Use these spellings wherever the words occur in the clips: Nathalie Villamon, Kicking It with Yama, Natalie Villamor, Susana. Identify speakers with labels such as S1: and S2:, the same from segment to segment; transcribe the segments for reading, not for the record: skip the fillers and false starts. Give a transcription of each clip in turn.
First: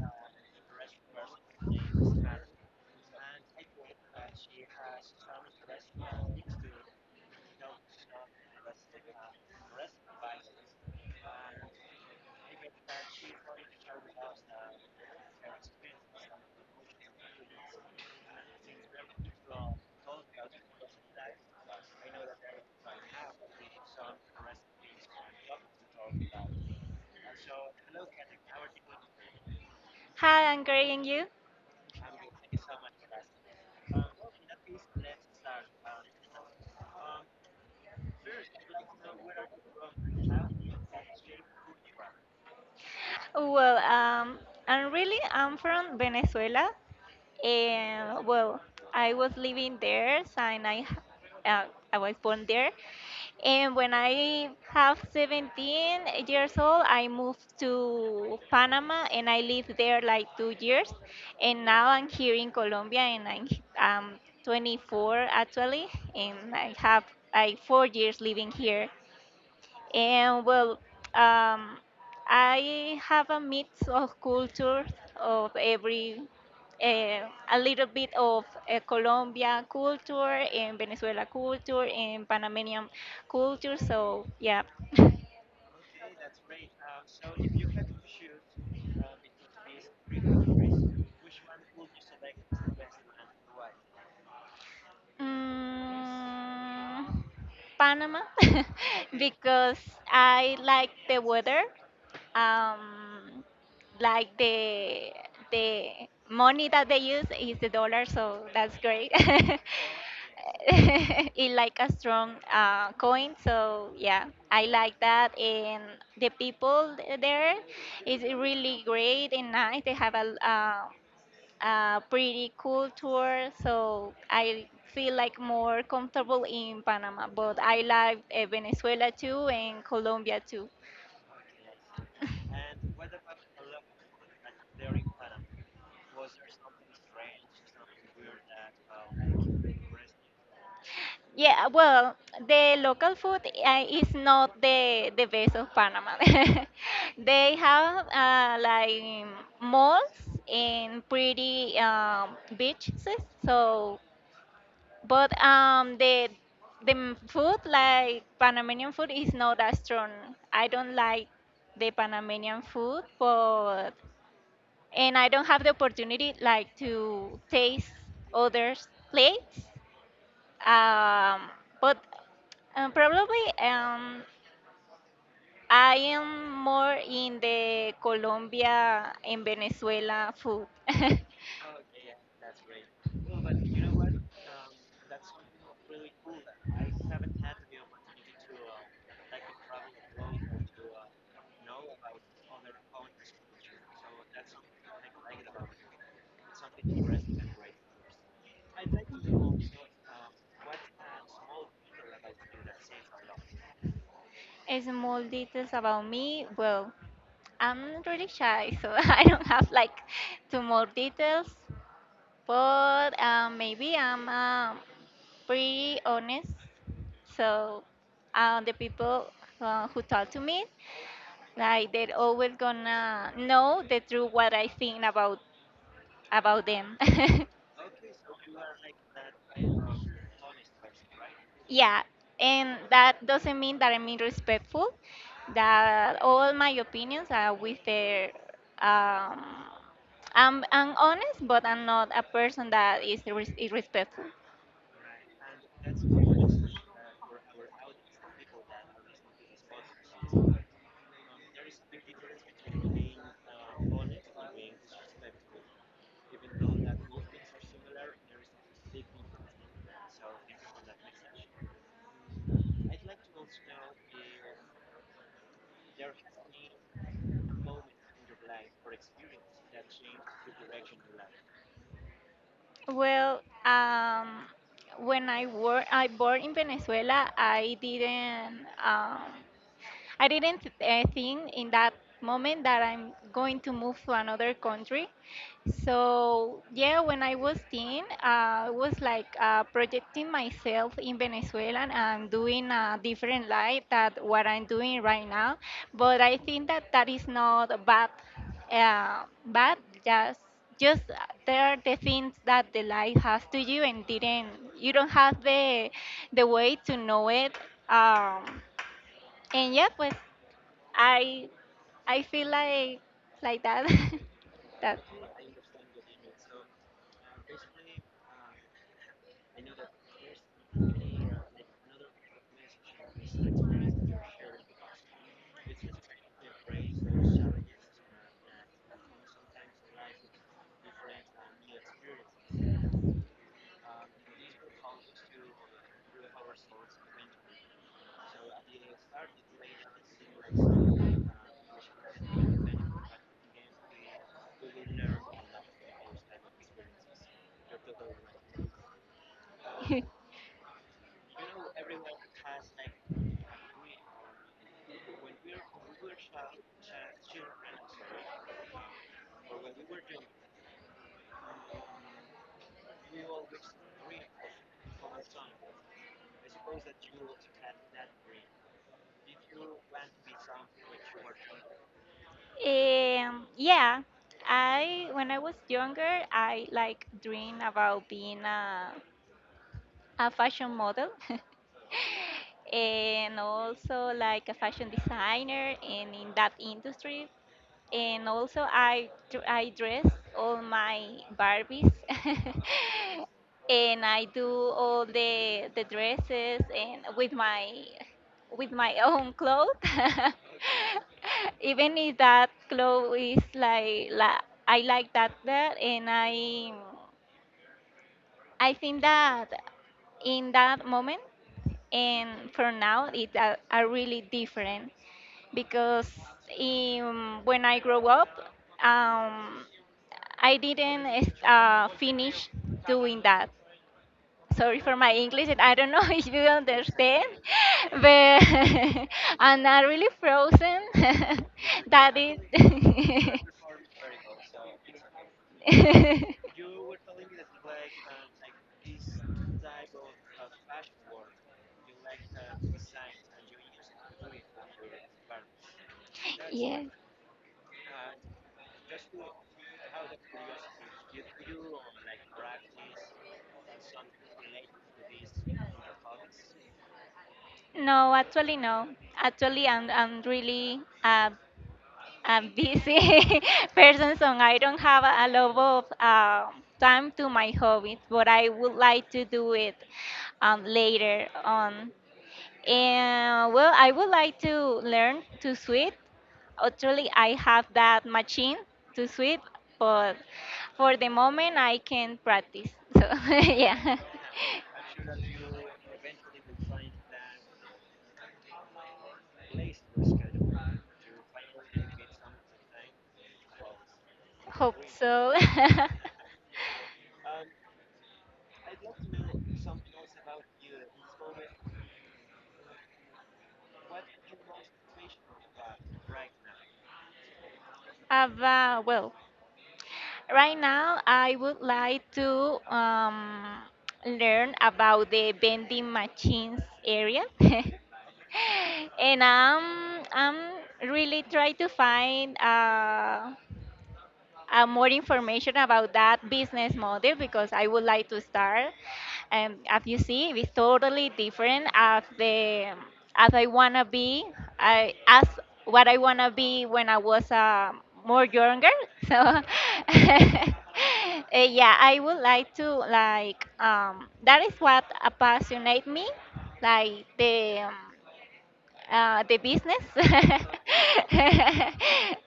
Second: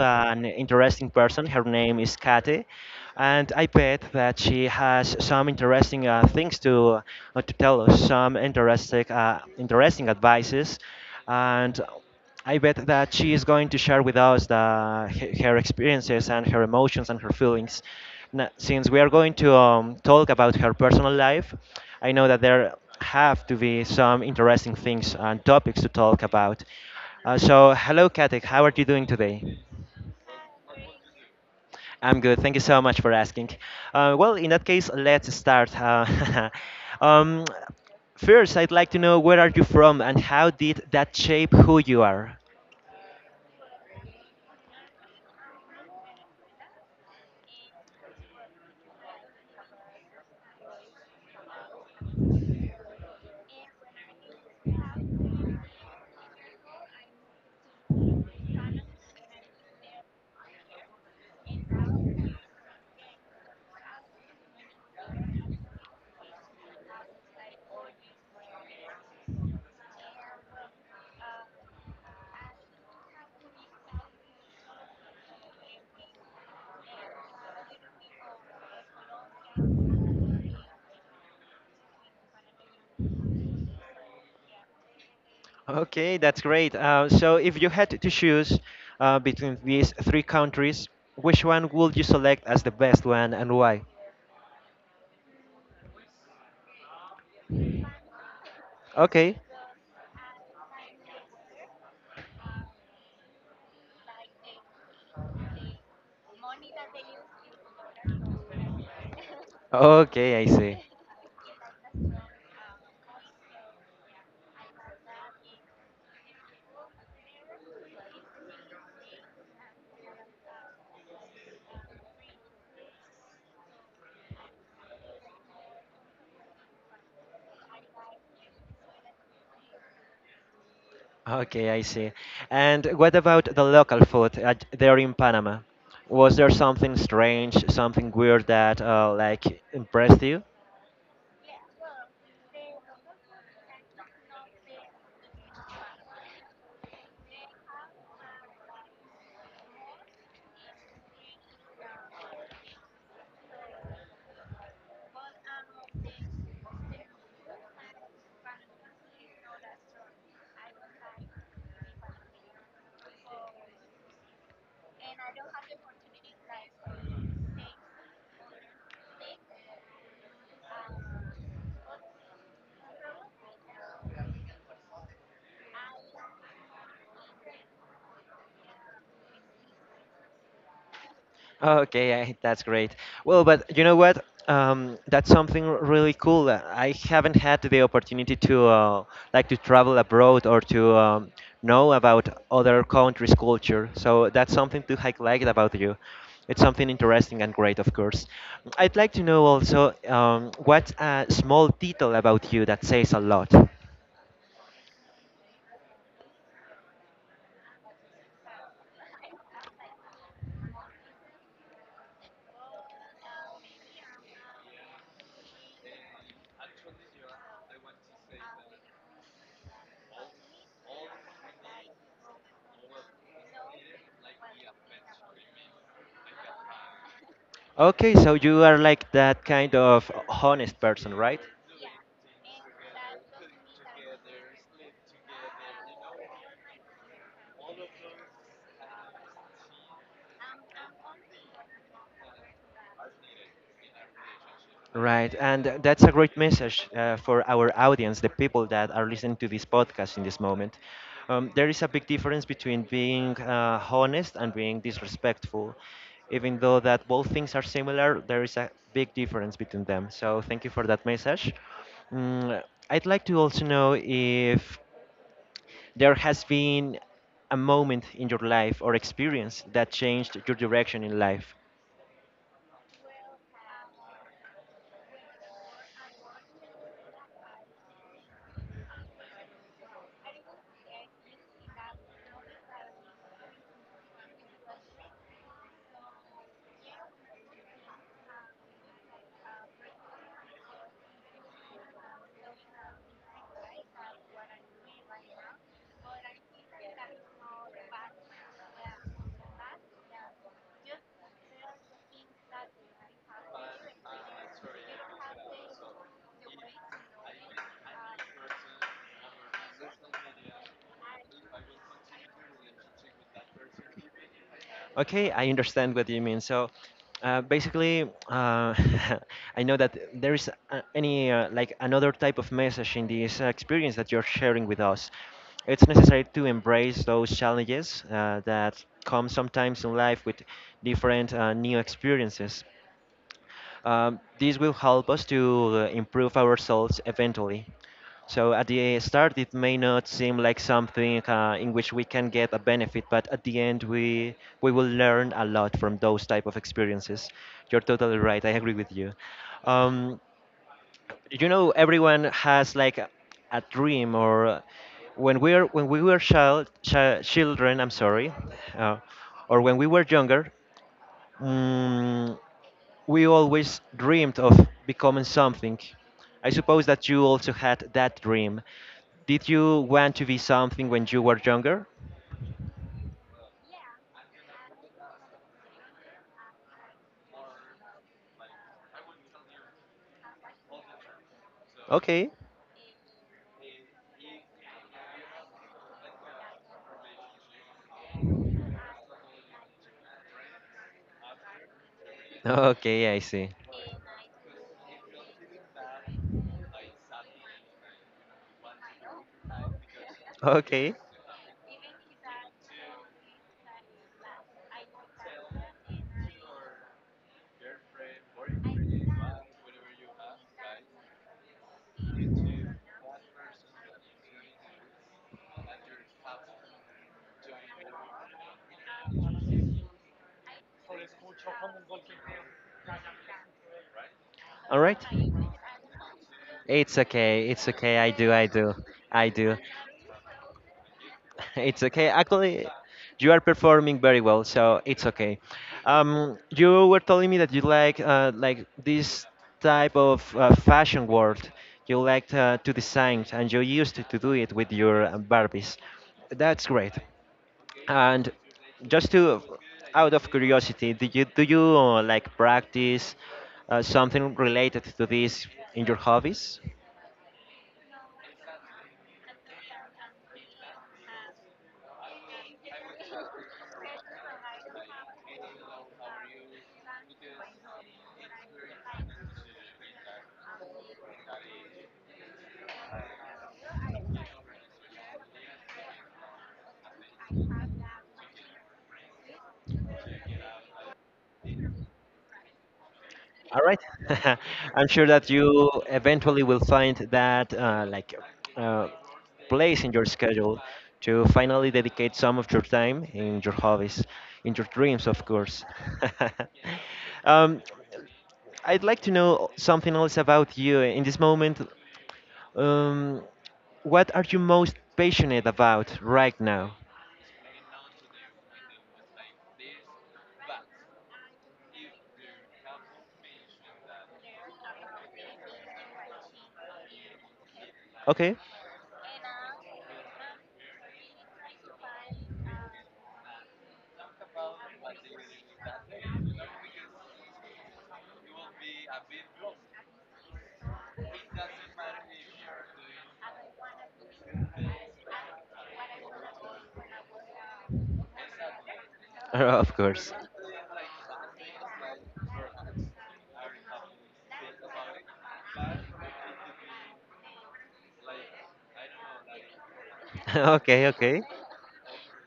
S1: an interesting person. Her name is Kate, and I bet that she has some interesting things to tell us, some interesting interesting advices, and. I bet that she is going to share with us her experiences and her emotions and her feelings. Now, since we are going to talk about her personal life, I know that there have to be some interesting things and topics to talk about. Hello, Katek. How are you doing today?
S2: Hi, I'm great, and you?
S1: I'm good. Thank you so much for asking. Well, in that case, let's start. Um, first, I'd like to know where are you from and how did that shape who you are?
S2: Well, um, I'm from Venezuela, and I was living there since uh, I was born there, and when I have 17 years old, I moved to Panama, and I lived there like 2 years, and now I'm here in Colombia, and I'm 24 actually, and I have like 4 years living here. And well, um, I have a mix of cultures of uh, a little bit of Colombia culture and Venezuela culture and Panamanian culture. So yeah.
S1: Okay, that's great. So if you had to choose between these three countries, which one would you select as the best one and why?
S2: Mm, Panama.
S1: Okay.
S2: Because I like the weather, um, like the money that they use is the dollar, so that's great.
S1: Okay, I see.
S2: It like a strong coin, so yeah, I like that, and the people there is really great and nice. They have a pretty cool tour, so I feel like more comfortable in Panama, but I like Venezuela too and Colombia too.
S1: Okay, I see. And what about the local food at, there in Panama? Was there something strange, something weird that like impressed you?
S2: Yeah, the local food is not the best of Panama. They have like malls and pretty beaches. So, but the food like Panamanian food is not as strong. I don't like the Panamanian food, but and I don't have the opportunity like to taste others' plates. Um, but probably I am more in the Colombia and Venezuela food.
S1: Okay, I, that's great. Well, but you know what? That's something really cool. I haven't had the opportunity to like to travel abroad or to know about other countries' culture. So that's something to highlight about you. It's something interesting and great, of course. I'd like to know also what's a small detail about you that says a lot.
S2: Small details about me. Well, I'm really shy, so I don't have like too more details. But maybe I'm pretty honest. So the people who talk to me, like they're always gonna know the truth what I think about them.
S1: Okay, so you are like that kind of honest person, right?
S2: Yeah, and that doesn't mean that I'm irrespectful. That all my opinions are with their. Um, I'm honest, but I'm not a person that is irrespectful.
S1: Right, and that's a great message for our audience, the people that are listening to this podcast in this moment. There is a big difference between being honest and being disrespectful. Even though that both things are similar, there is a big difference between them. So thank you for that message. Mm, I'd like to also know if there has been a moment in your life or experience that changed your direction in life.
S2: Well, um, when I were I born in Venezuela, I didn't. I didn't think in that moment that I'm going to move to another country. So, yeah, when I was teen, I was like projecting myself in Venezuela and doing a different life that what I'm doing right now. But I think that that is not bad, uh, bad just just there are the things that the life has to you and didn't you don't have the way to know it, um, and yeah, pues, I I feel like that that
S1: Okay, I understand what you mean. So, basically, uh, I know that there is any like another type of message in this experience that you're sharing with us. It's necessary to embrace those challenges that come sometimes in life with different new experiences. This will help us to improve our results eventually. So at the start, it may not seem like something in which we can get a benefit, but at the end, we will learn a lot from those type of experiences. You're totally right. I agree with you. Um, everyone has like a dream, or when we were children. I'm sorry, uh, or when we were younger. mm we always dreamed of becoming something. I suppose that you also had that dream. Did you want to be something when you were younger?
S2: yeah, I when I was younger, I like dream about being a fashion model.
S1: Okay.
S2: And also like a fashion designer and in that industry. And also I dress all my Barbies,
S1: Okay, I see.
S2: and I do all the dresses and with my own clothes.
S1: Okay.
S2: Even if that clothes is like I like that there, and I think that in that moment and for now it's a, are really different, because in, when I grew up, um, I didn't finish doing that.
S1: All
S2: Sorry for
S1: right.
S2: my English, and I don't know if you
S1: It's
S2: understand,
S1: okay. It's okay. I do.
S2: but
S1: I do. I do.
S2: I'm not really frozen.
S1: It's okay.
S2: That is.
S1: Actually, you are performing very well, so it's okay. You were telling me that you like this type of fashion world. You like to design, and you used to do it with your Barbies. That's
S2: Yes.
S1: great. And just to, out of curiosity, do you like practice something related to this in your hobbies?
S2: No, actually no. Actually, I'm busy person, so I don't have a lot of time to my hobbies, but I would like to do it later on. And well, I would like to learn to sweep. Actually, I have that machine to sweep, but for the moment, I can practice. So,
S1: All right.
S2: yeah,
S1: I'm sure that you eventually will find that like uh, place in your schedule to finally dedicate some of your time in your hobbies, in your
S2: hope
S1: dreams, of
S2: so.
S1: course. um, I'd like to know something else about you in this moment. Um, what are you most passionate about right now?
S2: About, well, right now, I would like to learn about the vending machines area.
S1: Okay,
S2: And I'm really trying to find. More information about that business model because I would like to start. And as you see, it's totally different as the as I wanna be, I as what I wanna be when I was more younger. So
S1: of course.
S2: yeah, I would like to like that is what apassionate me, like the business.
S1: Okay, okay.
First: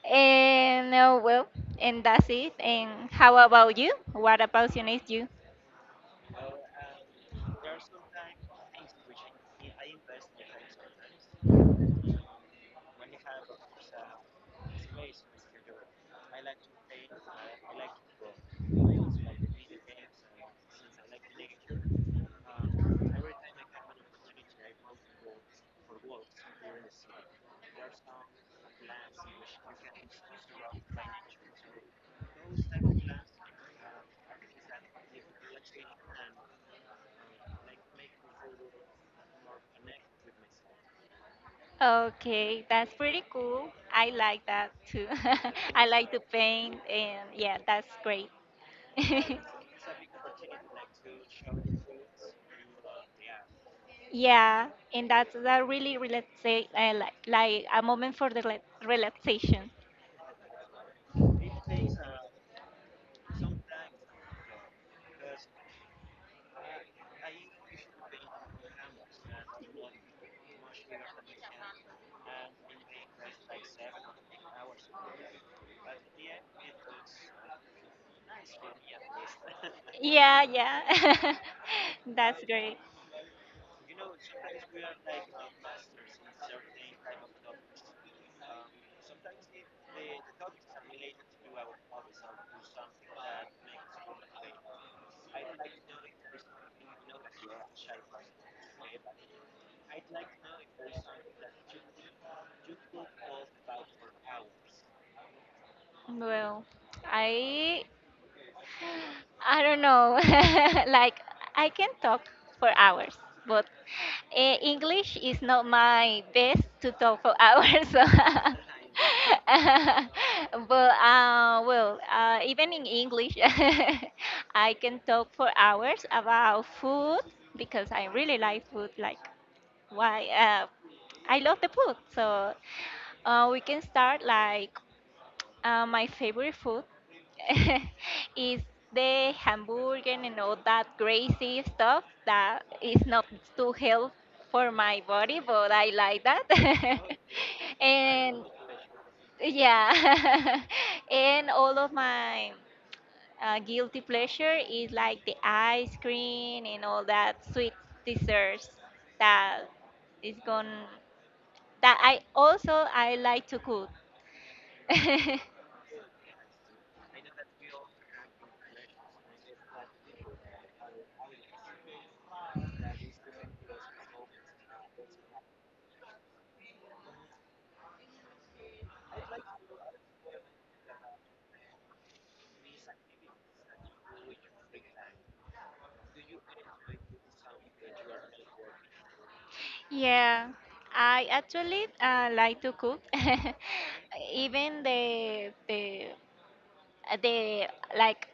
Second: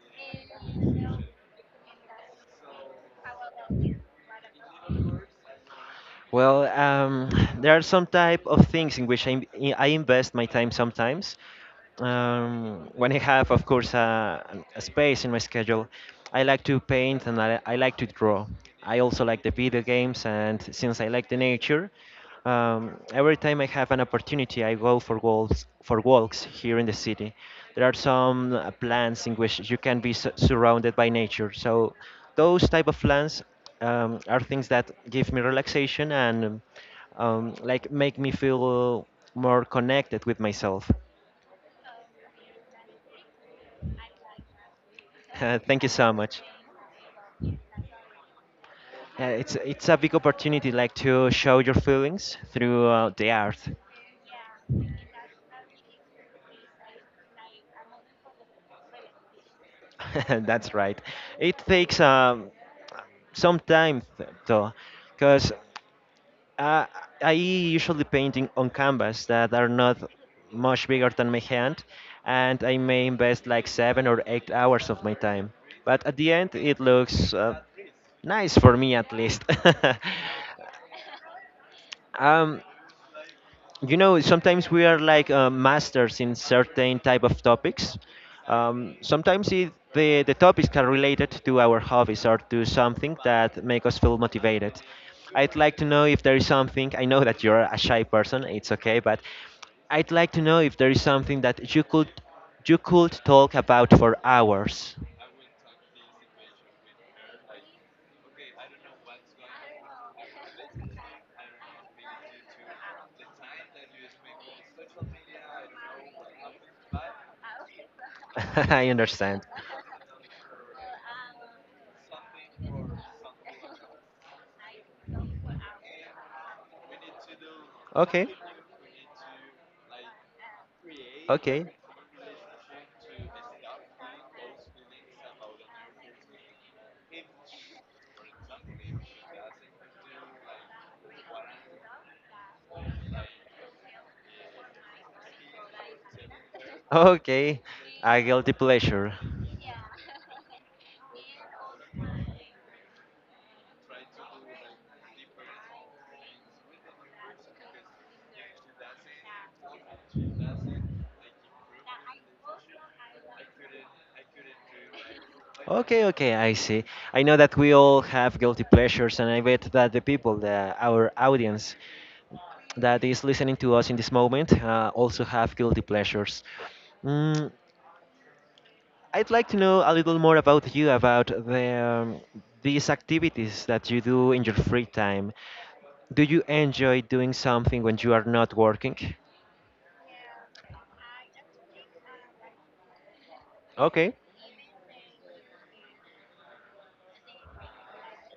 S2: And that's it. And how about you? What apasionates you?
S1: Well, there are some type of things in which I invest my time sometimes. When I have, of course, a space in my schedule, I like to paint and I like to draw. I also like the video games, and since I like the nature, every time I have an opportunity, I go for walks here in the city. There are some plants in which you can be surrounded by nature. So those type of plants are things that give me relaxation and like make me feel more connected with myself.
S2: Okay, that's pretty cool. I like that too.
S1: Thank
S2: I
S1: you
S2: like
S1: so
S2: to
S1: much.
S2: paint, and
S1: Uh,
S2: yeah, that's great.
S1: it's a big opportunity like to show your feelings through the art.
S2: Yeah, and that's that really like a moment for the relaxation.
S1: That's right. It takes sometimes though, because uh, I usually painting on canvas that are not much bigger than my hand, and I may invest like 7 or 8 hours of my time. But at the end, it looks
S2: Yeah,
S1: nice for me at least.
S2: yeah, yeah, yeah. That's
S1: um,
S2: great.
S1: sometimes we are like masters in certain type of topics. Sometimes the topics are related to our hobbies or to something that make us feel motivated. I'd like to know if there is something. I know that you're a shy person. It's okay, but I'd like to know if there is something that you could talk about for hours.
S2: Well, I I don't know. Like I can talk for hours, but English is not my best to talk for hours. So.
S1: I understand.
S2: But even in English, I can talk for hours about food because I
S1: Okay.
S2: really like food. Like why? I love
S1: Okay.
S2: the food, so we can start like my favorite food is the hamburger and all that crazy stuff that is not too healthy for my body, but I like that.
S1: Okay. A
S2: And
S1: guilty pleasure.
S2: yeah, and all of my guilty pleasure is like the ice cream and all that sweet desserts that is gone that I also I like to cook.
S1: Okay, okay, I see. I know that we all have guilty pleasures, and I bet that the, our audience that is listening to us in this moment, also have guilty pleasures. Mm, I'd like to know a little more about you, about these activities that you do in your free time. Do you enjoy doing something when you are not working?
S2: Yeah, I actually like to cook.
S1: Okay,
S2: Even the like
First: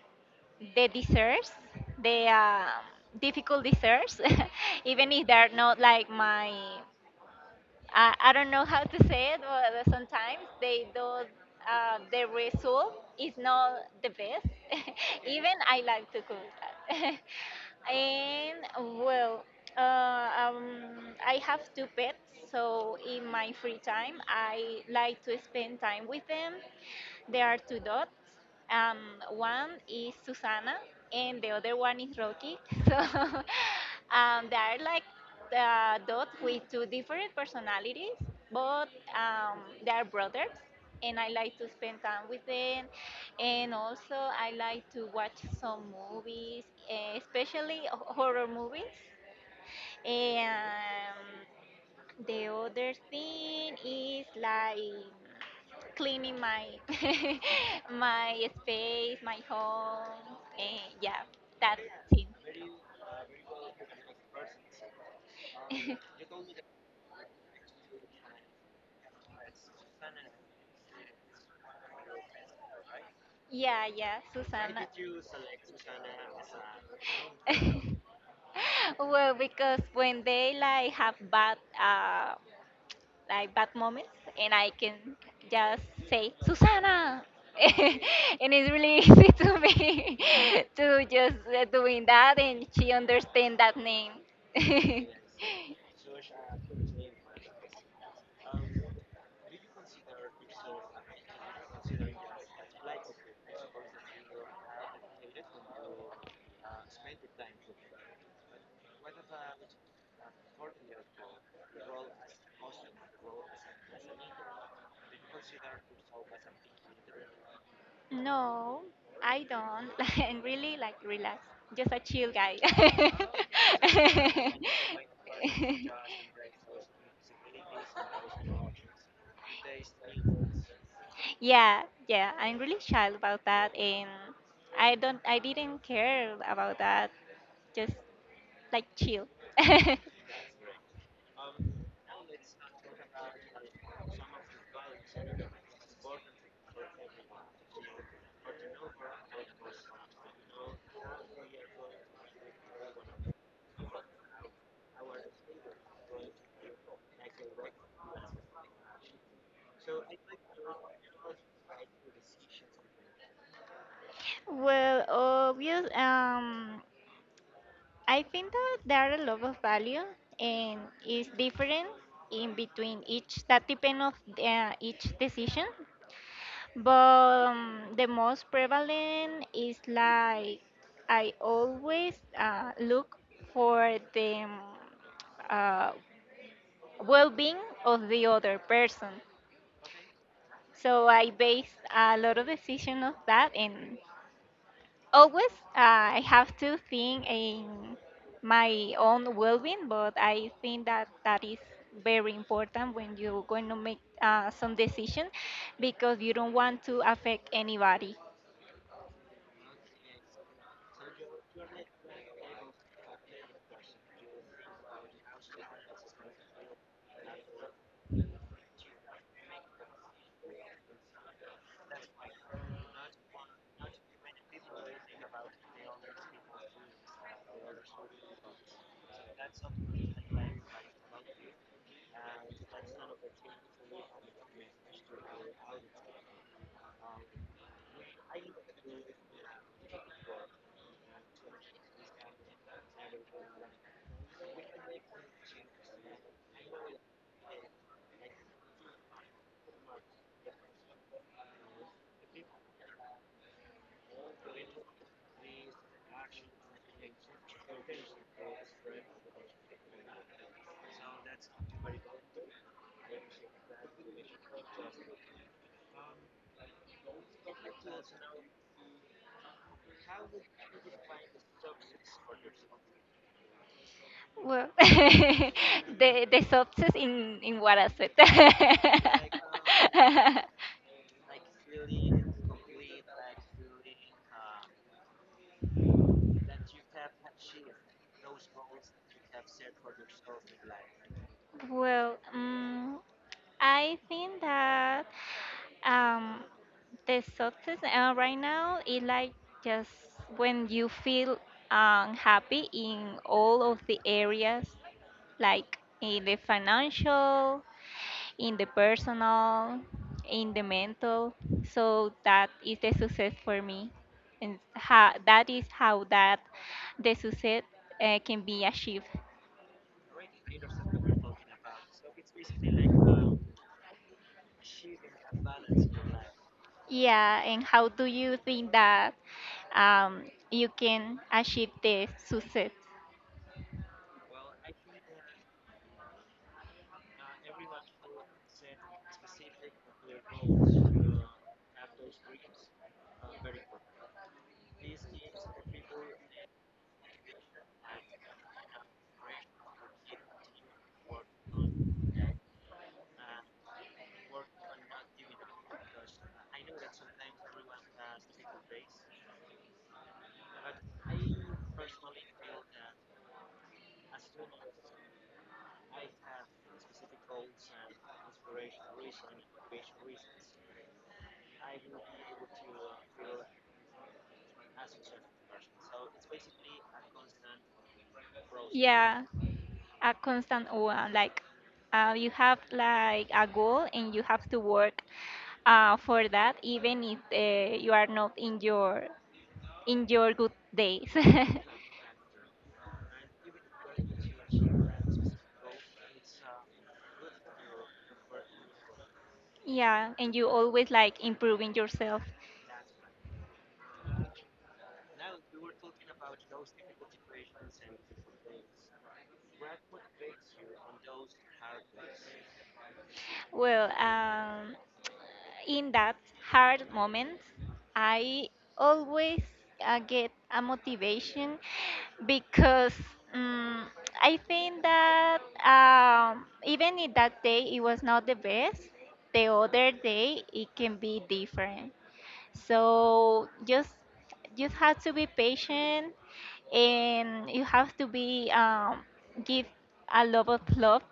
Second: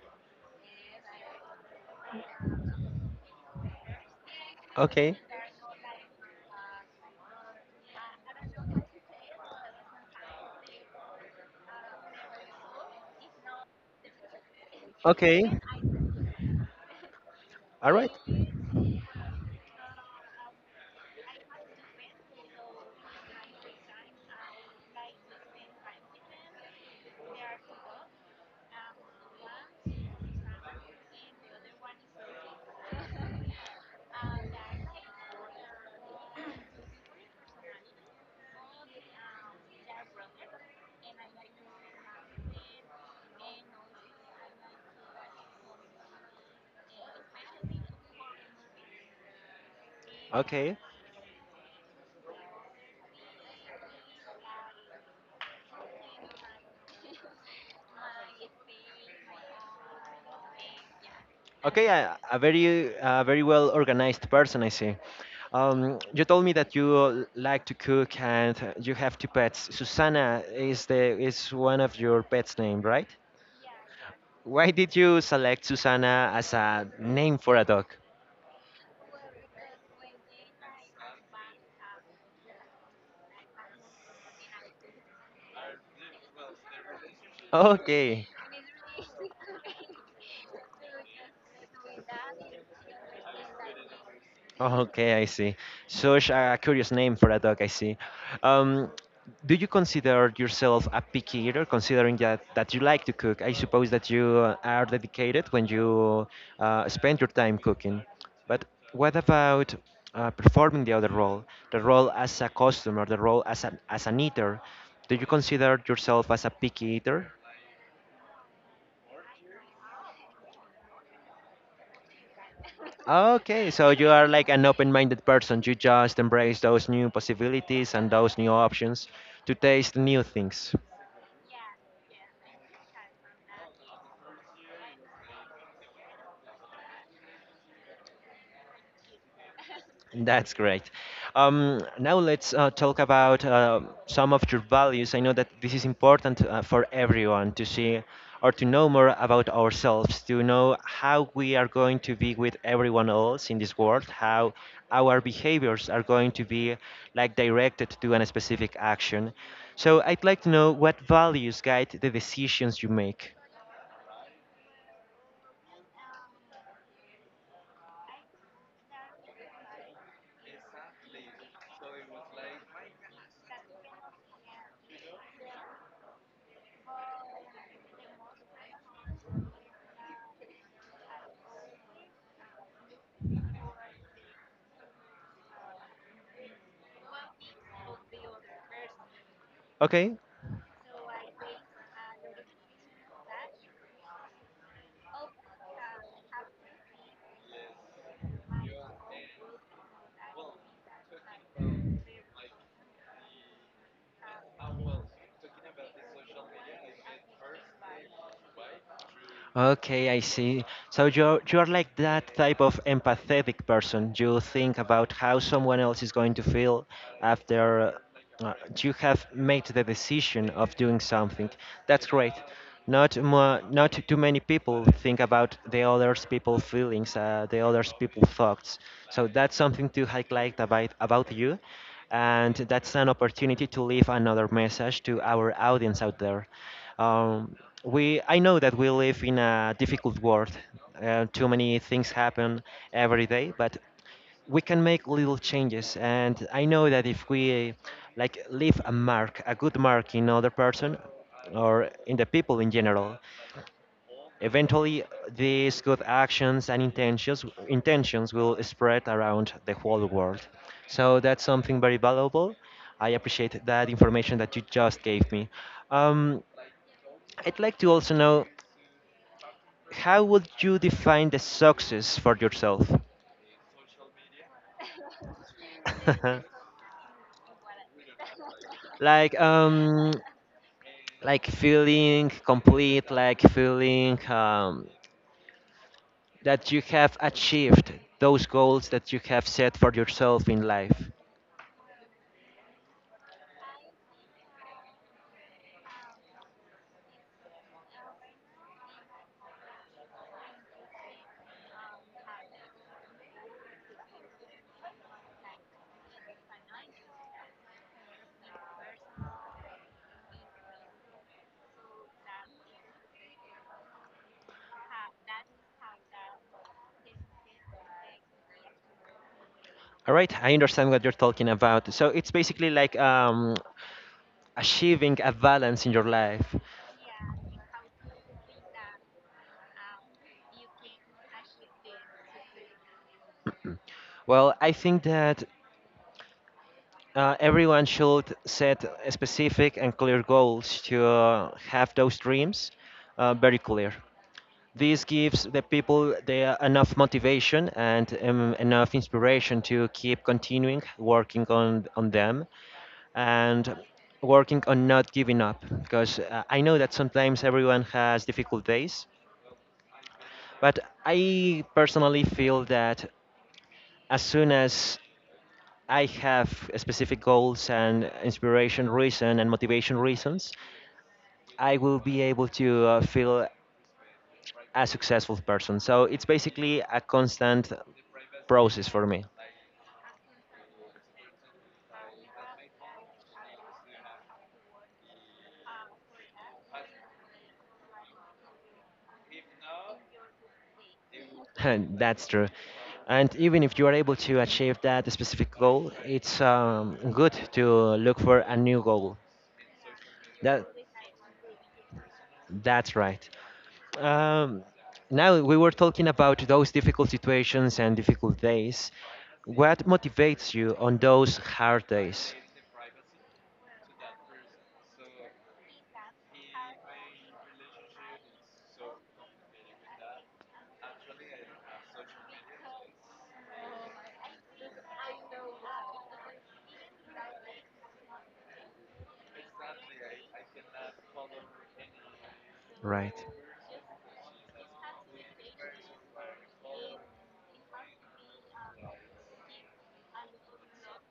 S2: the desserts, the difficult desserts, even
S1: okay.
S2: if they're not like my I don't know how to say it, but sometimes they do the result is not the best.
S1: Okay.
S2: Even I like to cook that.
S1: All right.
S2: And uh, I have two pets, so in my free time, I like to spend time with them. There are two dots. Um, one is Susana, and the other one is Rocky. So they are like dots with two different personalities, but they are brothers. And I like to spend time with them, and also I like to watch some movies, especially horror movies. And
S1: Okay.
S2: the other thing is like cleaning my my space, my home, and yeah, that's
S1: Okay,
S2: it.
S1: a very very well organized person, I see. You told me that you like to cook and you have two pets. Susana is the is one of your pet's name, right?
S2: Yeah, yeah,
S1: Why
S2: Susana.
S1: did you select Susana as a name for a dog?
S2: Well, because when they like have bad like bad moments, and I can just say Susana.
S1: Okay.
S2: And it's really easy to me to just doing that and she understand that name.
S1: Okay, I see. Such a curious name for a dog, I see. Um, do you consider yourself a picky eater, considering that you like to cook? I suppose that you are dedicated when you spend your time cooking. But what about performing the other role, the role as a customer, the role as as an eater? Do you consider yourself as a picky eater?
S2: No, I don't. I really like relax, just a chill guy.
S1: Okay, so you are like an open-minded person. You just embrace those new possibilities and those new options to taste new things.
S2: Yeah, yeah, I'm really shy about that, and I didn't care about that. Just like chill.
S1: That's great. Now let's talk about some of your values. I know that this is important for everyone to see or to know more about ourselves, to know how we are going to be with everyone else in this world, how our behaviors are going to be like directed to a specific action. So I'd like to know what values guide the decisions you make.
S2: Well, obvious. I think that there are a lot of value and it's different in between each that depend of each decision. But the most prevalent is like I always look for the uh, well-being of the other person.
S1: Okay?
S2: So I base a lot of decision of that, and always I have to think in my own well-being, but I think that that is very important when you're going to make some decision because you don't want to affect anybody.
S1: Okay, I see. So you're like that type of empathetic person. You think about how someone else is going to feel after you have made the decision of doing something. That's great. Not more, not too many people think about the others people feelings, the others people thoughts. So that's something to highlight about you, and that's an opportunity to leave another message to our audience out there. Um, we I know that we live in a difficult world. Too many things happen every day, but we can make little changes. And I know that if we like leave a mark, a good mark in other person or in the people in general, eventually these good actions and intentions will spread around the whole world. So that's something very valuable. I appreciate that information that you just gave me. Um, I'd like to also know how would you define the success for yourself?
S2: Well, the success in what I said.
S1: Like like feeling complete, like feeling that you have achieved those goals that you have set for yourself in life.
S2: Well, I think that um, the success right now is like just when you feel unhappy in all of the areas, like in the financial, in the personal, in the mental. So that is the success for me, and how, that is how that the success can be achieved.
S1: All right, I understand what you're talking about. So it's basically like achieving a balance in your life.
S2: Yeah, and how do you think that um, you can achieve the success?
S1: Well, I think that everyone should set a specific and clear goals to have those dreams very clear. This gives the people the enough motivation and enough inspiration to keep continuing working on them and working on not giving up because I know that sometimes everyone has difficult days, but I personally feel that as soon as I have specific goals and inspiration reason and motivation reasons, I will be able to feel a successful person. So it's basically a constant process for
S2: Yeah,
S1: me.
S2: a constant one. Like you have like a goal and you have to work for that, even if you are not in your in your good days.
S1: And that's true. And even if you are able to achieve that specific goal, it's good to look for a new goal.
S2: Yeah, and you
S1: That
S2: always like improving yourself.
S1: that's right. Um, Now we were talking about those difficult situations and difficult days. What motivates you on those hard days?
S2: Well, in that hard moment, I always get a motivation because um, I think that even if that day it was not the best, the other day it can be different.
S1: Right.
S2: So just have to be patient and you have to be give a lot of love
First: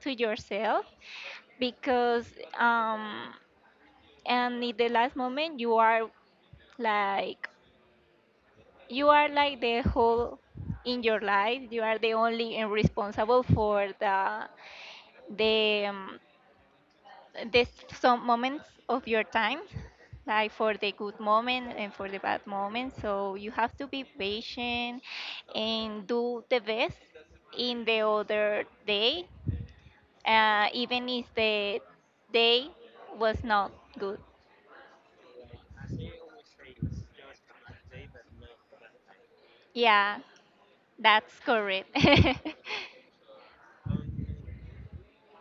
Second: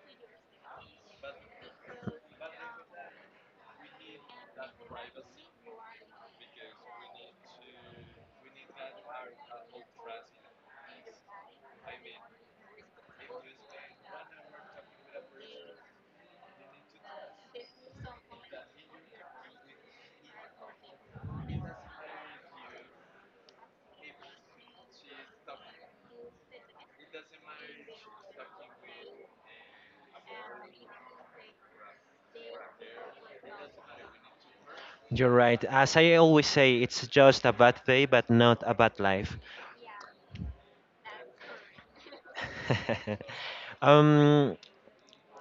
S2: to yourself because um, and in the last moment like you are like the whole in your life you are the only and responsible for the some moments of your time, like for the good moment and for the bad moment, so you have to be patient and do the best in the other day, even if the day was not good.
S1: You're right. As I always say, it's just a bad day, but not a bad life.
S2: Yeah, that's correct.
S1: um,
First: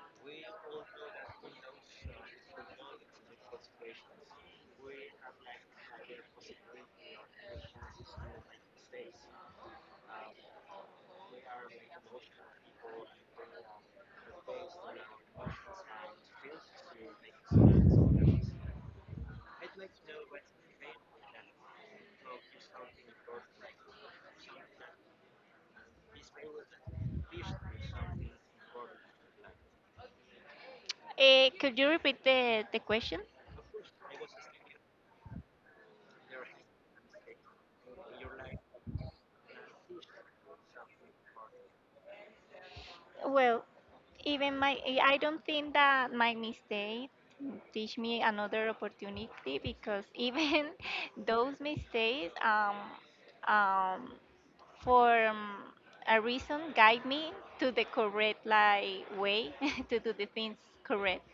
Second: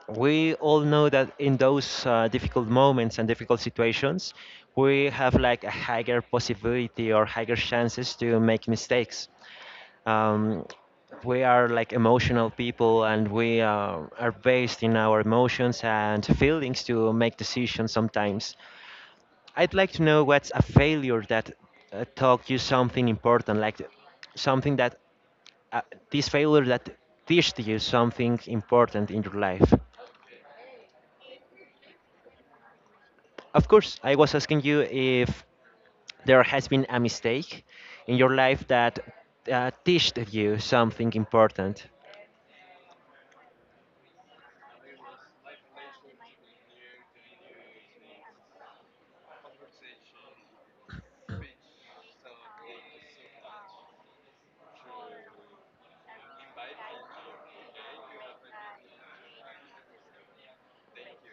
S1: we all know that in those difficult moments and difficult situations, we have like a higher possibility or higher chances to make mistakes. Um, we are like emotional people and we are based in our emotions and feelings to make decisions sometimes. I'd like to know what's a failure that taught you something important, like something that uh, this failure that teached you something important in your life.
S2: Could you repeat the question?
S1: Of course, I was asking you if there has been a mistake in your life that taught you something important.
S2: Well, even my, I don't think that my mistake teach me another opportunity because even those mistakes, um, for a reason, guide me to the correct like way to do the things correct,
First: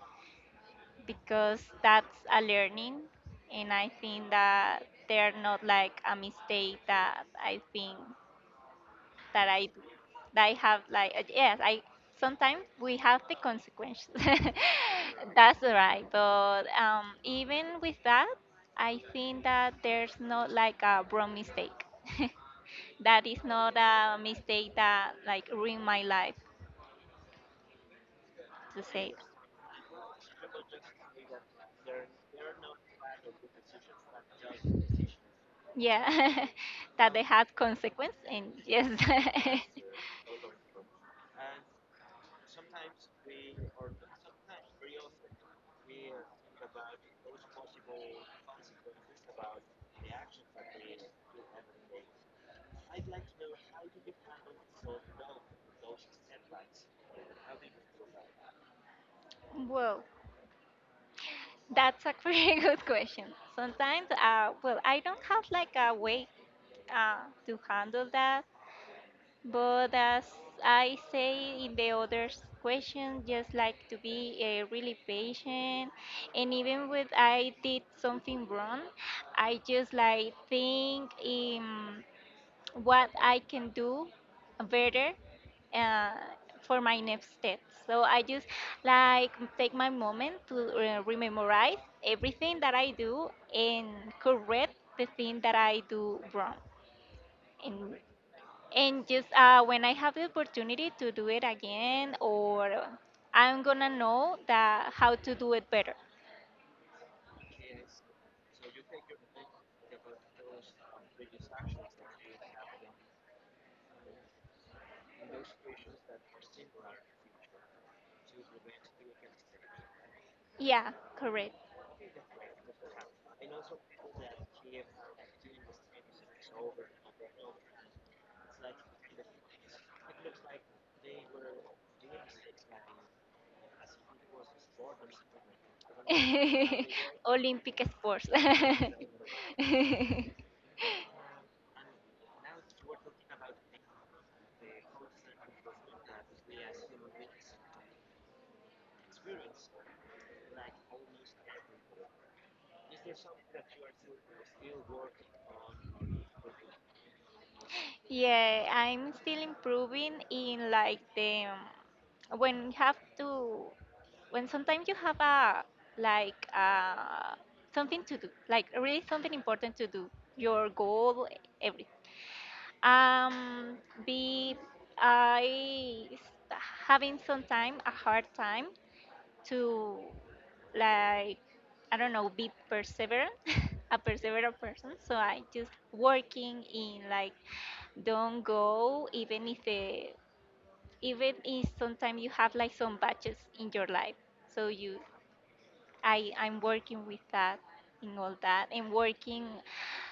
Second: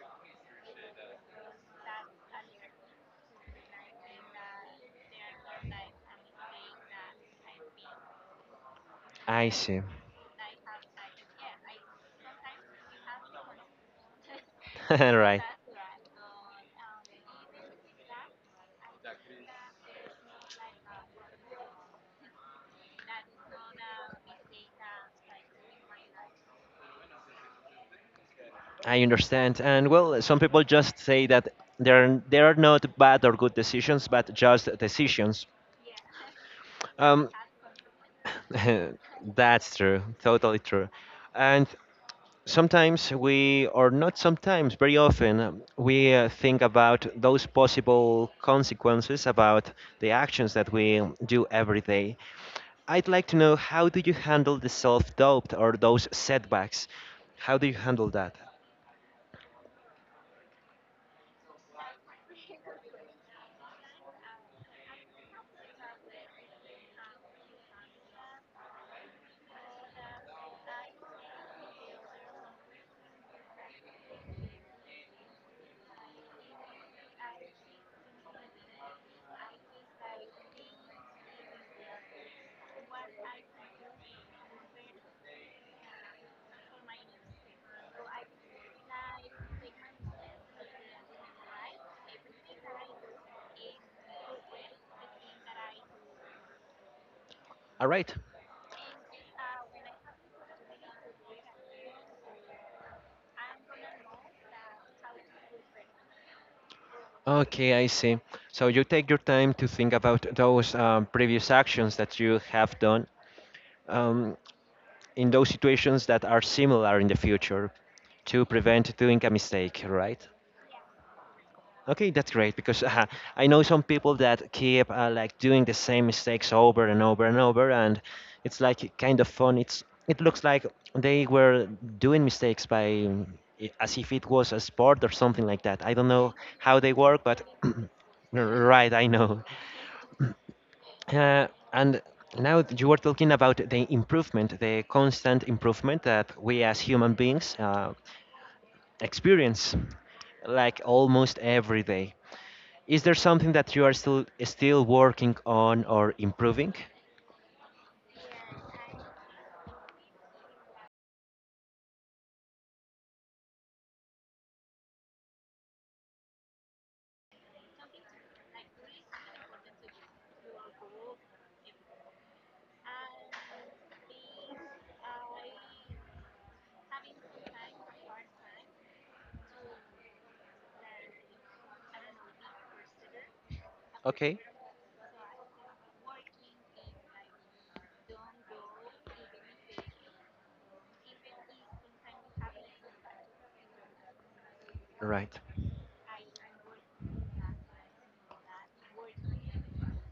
S2: because that's a learning, and I think that they're not like a mistake that I think
S1: I
S2: that I
S1: see.
S2: that I have like yes, I sometimes we have the consequences.
S1: Right.
S2: That's right. But even with that, I think that there's not like a wrong mistake. That is not a mistake that like ruined my life to
S1: I
S2: say.
S1: understand. And well, some people just say that there are not bad or good decisions, but just decisions.
S2: Yeah, that they
S1: Um,
S2: had consequence and yes.
S1: that's true, totally true. And sometimes we, or not sometimes, very often, we think about those possible consequences about the actions that we do every day. I'd like to know how do you handle the self doubt or those setbacks? How do you handle that?
S2: Well, that's a pretty good question. Sometimes, well, I don't have like a way to handle that. But as I say in the other question, just like to be really patient. And even when I did something wrong, I just like think in what I can do better uh, for my next step. So I just like take my moment to rememorize everything that I do and correct the thing that I do wrong.
S1: All
S2: And
S1: right.
S2: and just when I have the opportunity to do it again, or I'm gonna know that how to do it better.
S1: Okay, I see. So you take your time to think about those previous actions that you have done um, in those situations that are similar in the future to prevent doing a mistake, right?
S2: Yeah, correct.
S1: Okay, that's great because I know some people that keep like doing the same mistakes over and over and over, and it's like kind of fun. It looks like they were doing mistakes by as if it was a sport or something like that. I don't know how they work, but
S2: Olympic sports.
S1: right, I know. And now that you were talking about the improvement, the constant improvement that we as human beings experience like almost every day. Is there something that you are still working on or improving?
S2: Yeah, I'm still improving in like the when you have to when sometimes you have a like something to do, like really something important to do, your goal, everything. Um, be I s- having some time, a hard time to like I don't know, be perseverant, a
S1: Okay,
S2: perseverant person. So I just working in like don't go even if the even if sometimes you have like some batches in your life. So you
S1: right.
S2: I'm working with that in all that and working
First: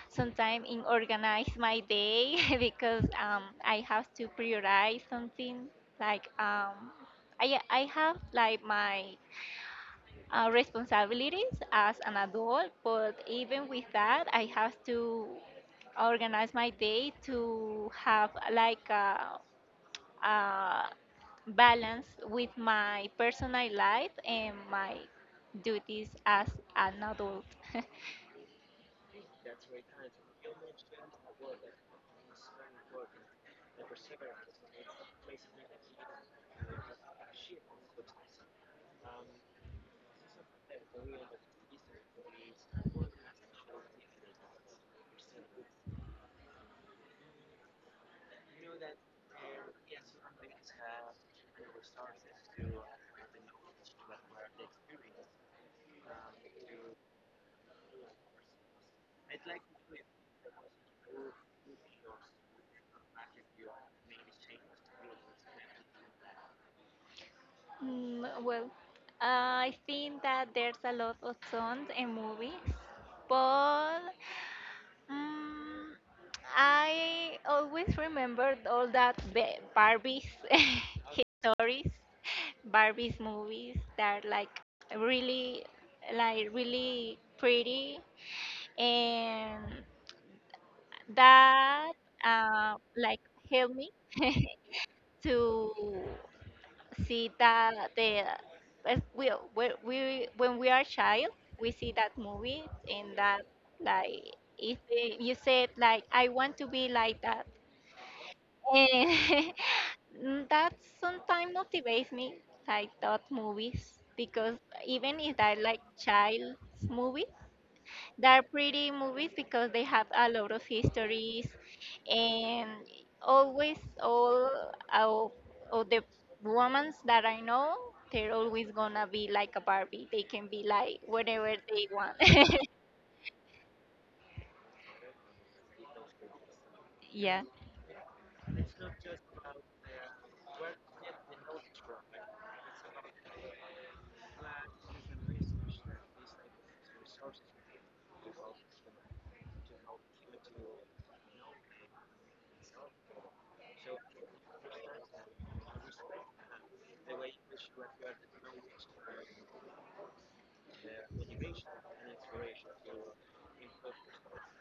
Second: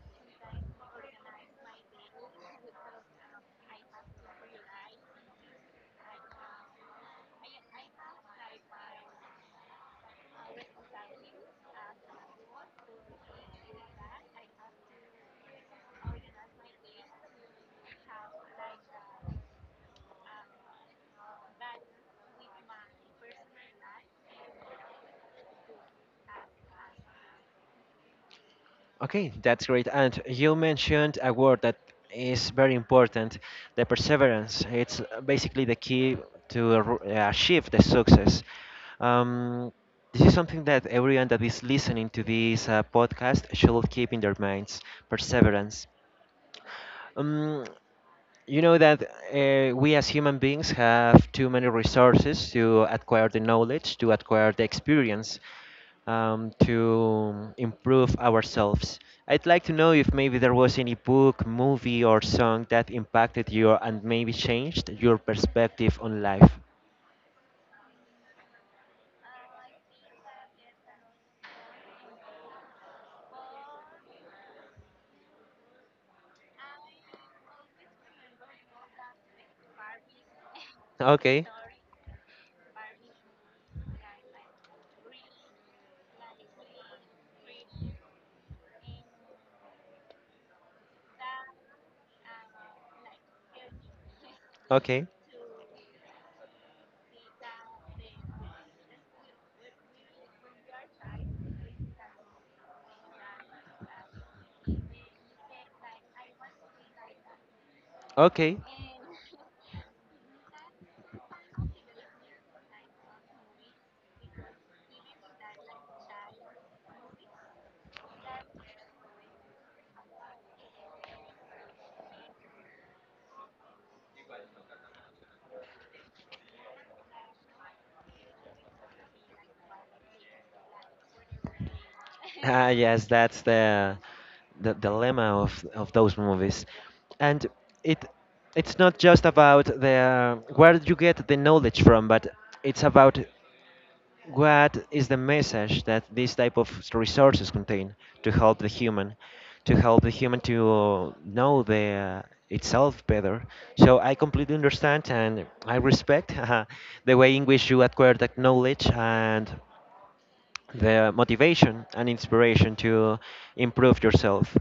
S2: sometimes in organize my day because I have to prioritize something like I have like my responsibilities as an adult, but even with that, I have to organize my day to have like a uh, balance with my personal life and my duties as an adult.
S1: Okay, that's great. And you mentioned a word that is very important, the perseverance. It's basically the key to achieve the success. Um, this is something that everyone that is listening to this podcast should keep in their minds, perseverance. Um, you know that we as human beings have too many resources to acquire the knowledge, to acquire the experience, to improve ourselves. I'd like to know if maybe there was any book, movie, or song that impacted you and maybe changed your perspective on life.
S2: Mm, well, I think that there's a lot of songs and movies, but mm I always remembered all that Barbie's
S1: Okay,
S2: stories, Barbie's movies that are really, like really pretty and that like help me
S1: okay,
S2: to see that the as we when we are a child we see that movie and that like if you said like I want to be like that
S1: okay.
S2: and mm, that sometimes motivates me like that movies because even if I like child movies they're pretty movies because they have a lot of histories and always all of, of the women that I know, they're always gonna be like a Barbie. They can be like whatever they want.
S1: Ah, yes, that's the dilemma of those movies,
S2: Yeah.
S1: and it it's not just about the where you get the knowledge from, but it's about what is the message that these type of resources contain to help the human, to help the human to know the itself better. So I completely understand and I respect the way in which you acquire that knowledge and the motivation and inspiration to improve yourself.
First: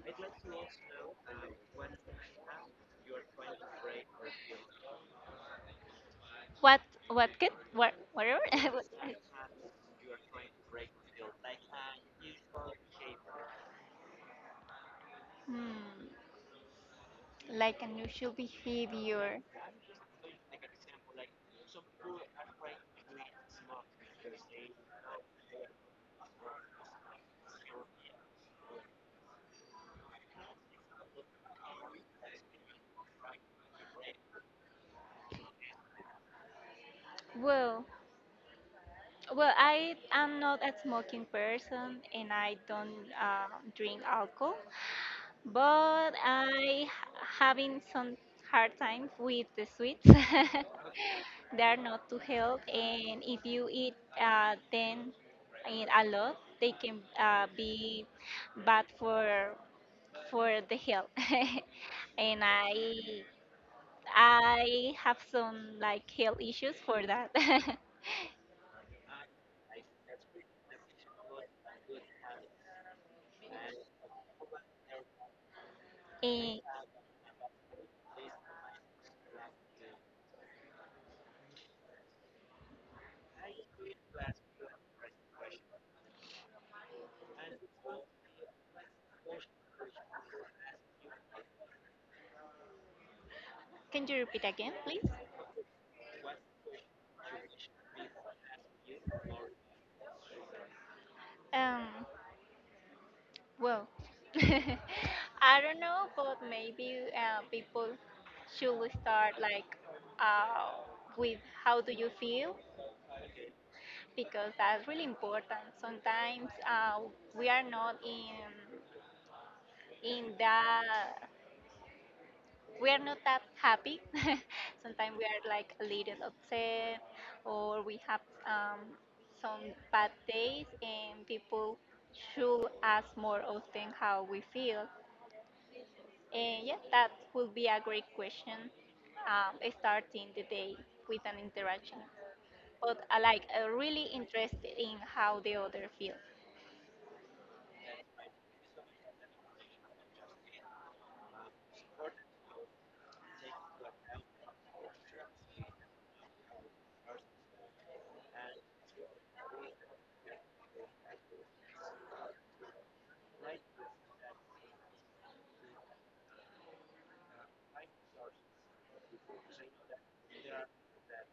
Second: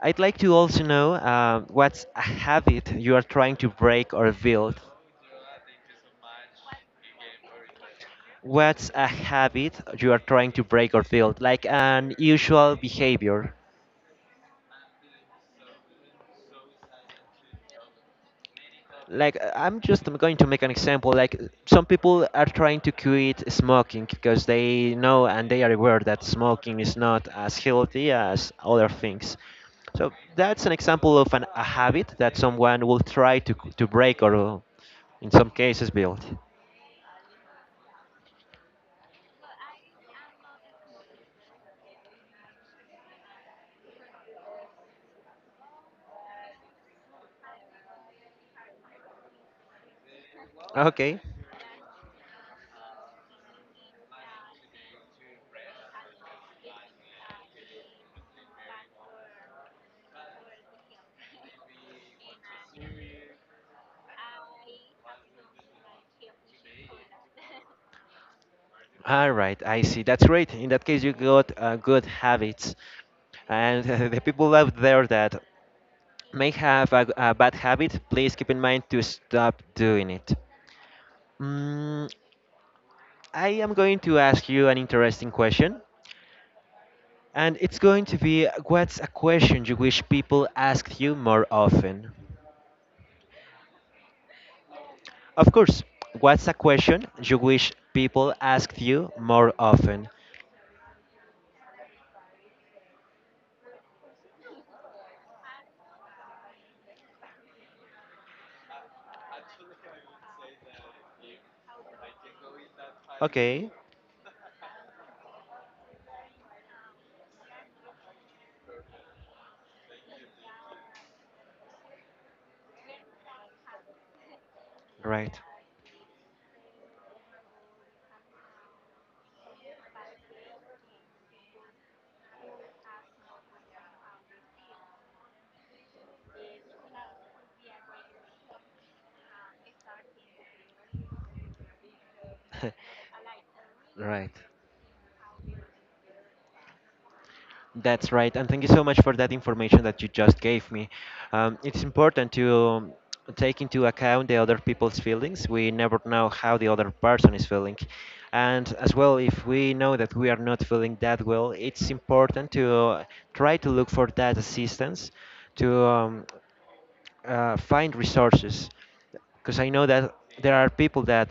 S1: I'd like to also know what's a habit you are trying to break or build.
S2: What whatever
S1: What's a
S2: What-
S1: habit you are trying to break or build, like an usual behavior?
S2: Hmm, like unusual
S1: Like
S2: behavior.
S1: I'm just going to make an example like some people are trying to quit smoking because they know and they are aware that smoking is not as healthy as other things, so that's an example of an, a habit that someone will try to break or in some cases build.
S2: Well, well, I am not a smoking person and I don't uh, drink alcohol, but I having some hard time with the sweets.
S1: Okay,
S2: They are not too healthy, and if you eat them in a lot, they can be bad for the health. And I have some like health issues for that.
S1: all right, I see, that's great, in that case you got good habits and the people out there that may
S2: Eh,
S1: have a bad habit please keep in mind to stop doing it. Mm, I am going to ask you an interesting question, and it's going to be what's a question you wish people asked you more often?
S2: can you repeat again, please?
S1: Of course, what's a question you wish people asked you more often?
S2: Um, well, I don't know, but maybe people should start like uh, with how do you feel
S1: Okay,
S2: because that's really important. Sometimes we are not in that we are not that happy. Sometimes we
S1: right,
S2: are like a little upset or we have um, some bad days, and people should ask more often how we feel. Yeah, that would be a great question. Starting the day with an interaction, but I like really
S1: right.
S2: interested in how the other feels.
S1: That's right, and thank you so much for that information that you just gave me. It's important to take into account the other people's feelings. We never know how the other person is feeling. And as well, if we know that we are not feeling that well, it's important to try to look for that assistance, to find resources because I know that there are people that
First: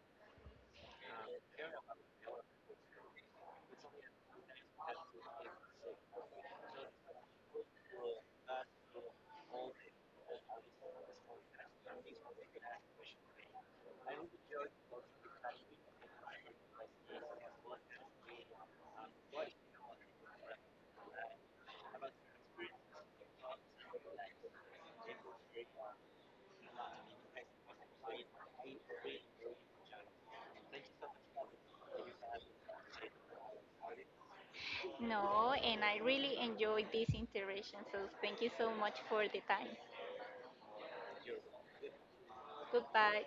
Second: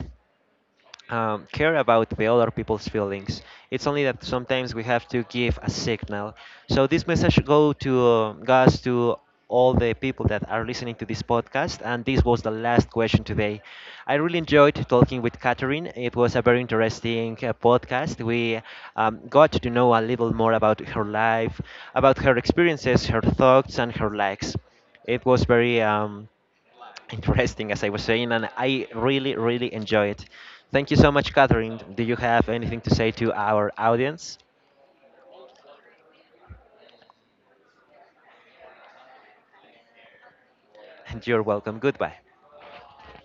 S1: care about the other people's feelings. It's only that sometimes we have to give a signal. So this message go to goes to all the people that are listening to this podcast. And this was the last question today. I really enjoyed talking with Catherine. It was a very interesting podcast. We got to know a little more about her life, about her experiences, her thoughts, and her likes. It was very interesting, as I was saying, and I really, really enjoy it. Thank you so much, Catherine. Do you have anything to say to our audience?
S2: No, and I really enjoyed this interaction. So thank you so much for the time.
S1: And you're welcome. Goodbye.
S2: Goodbye.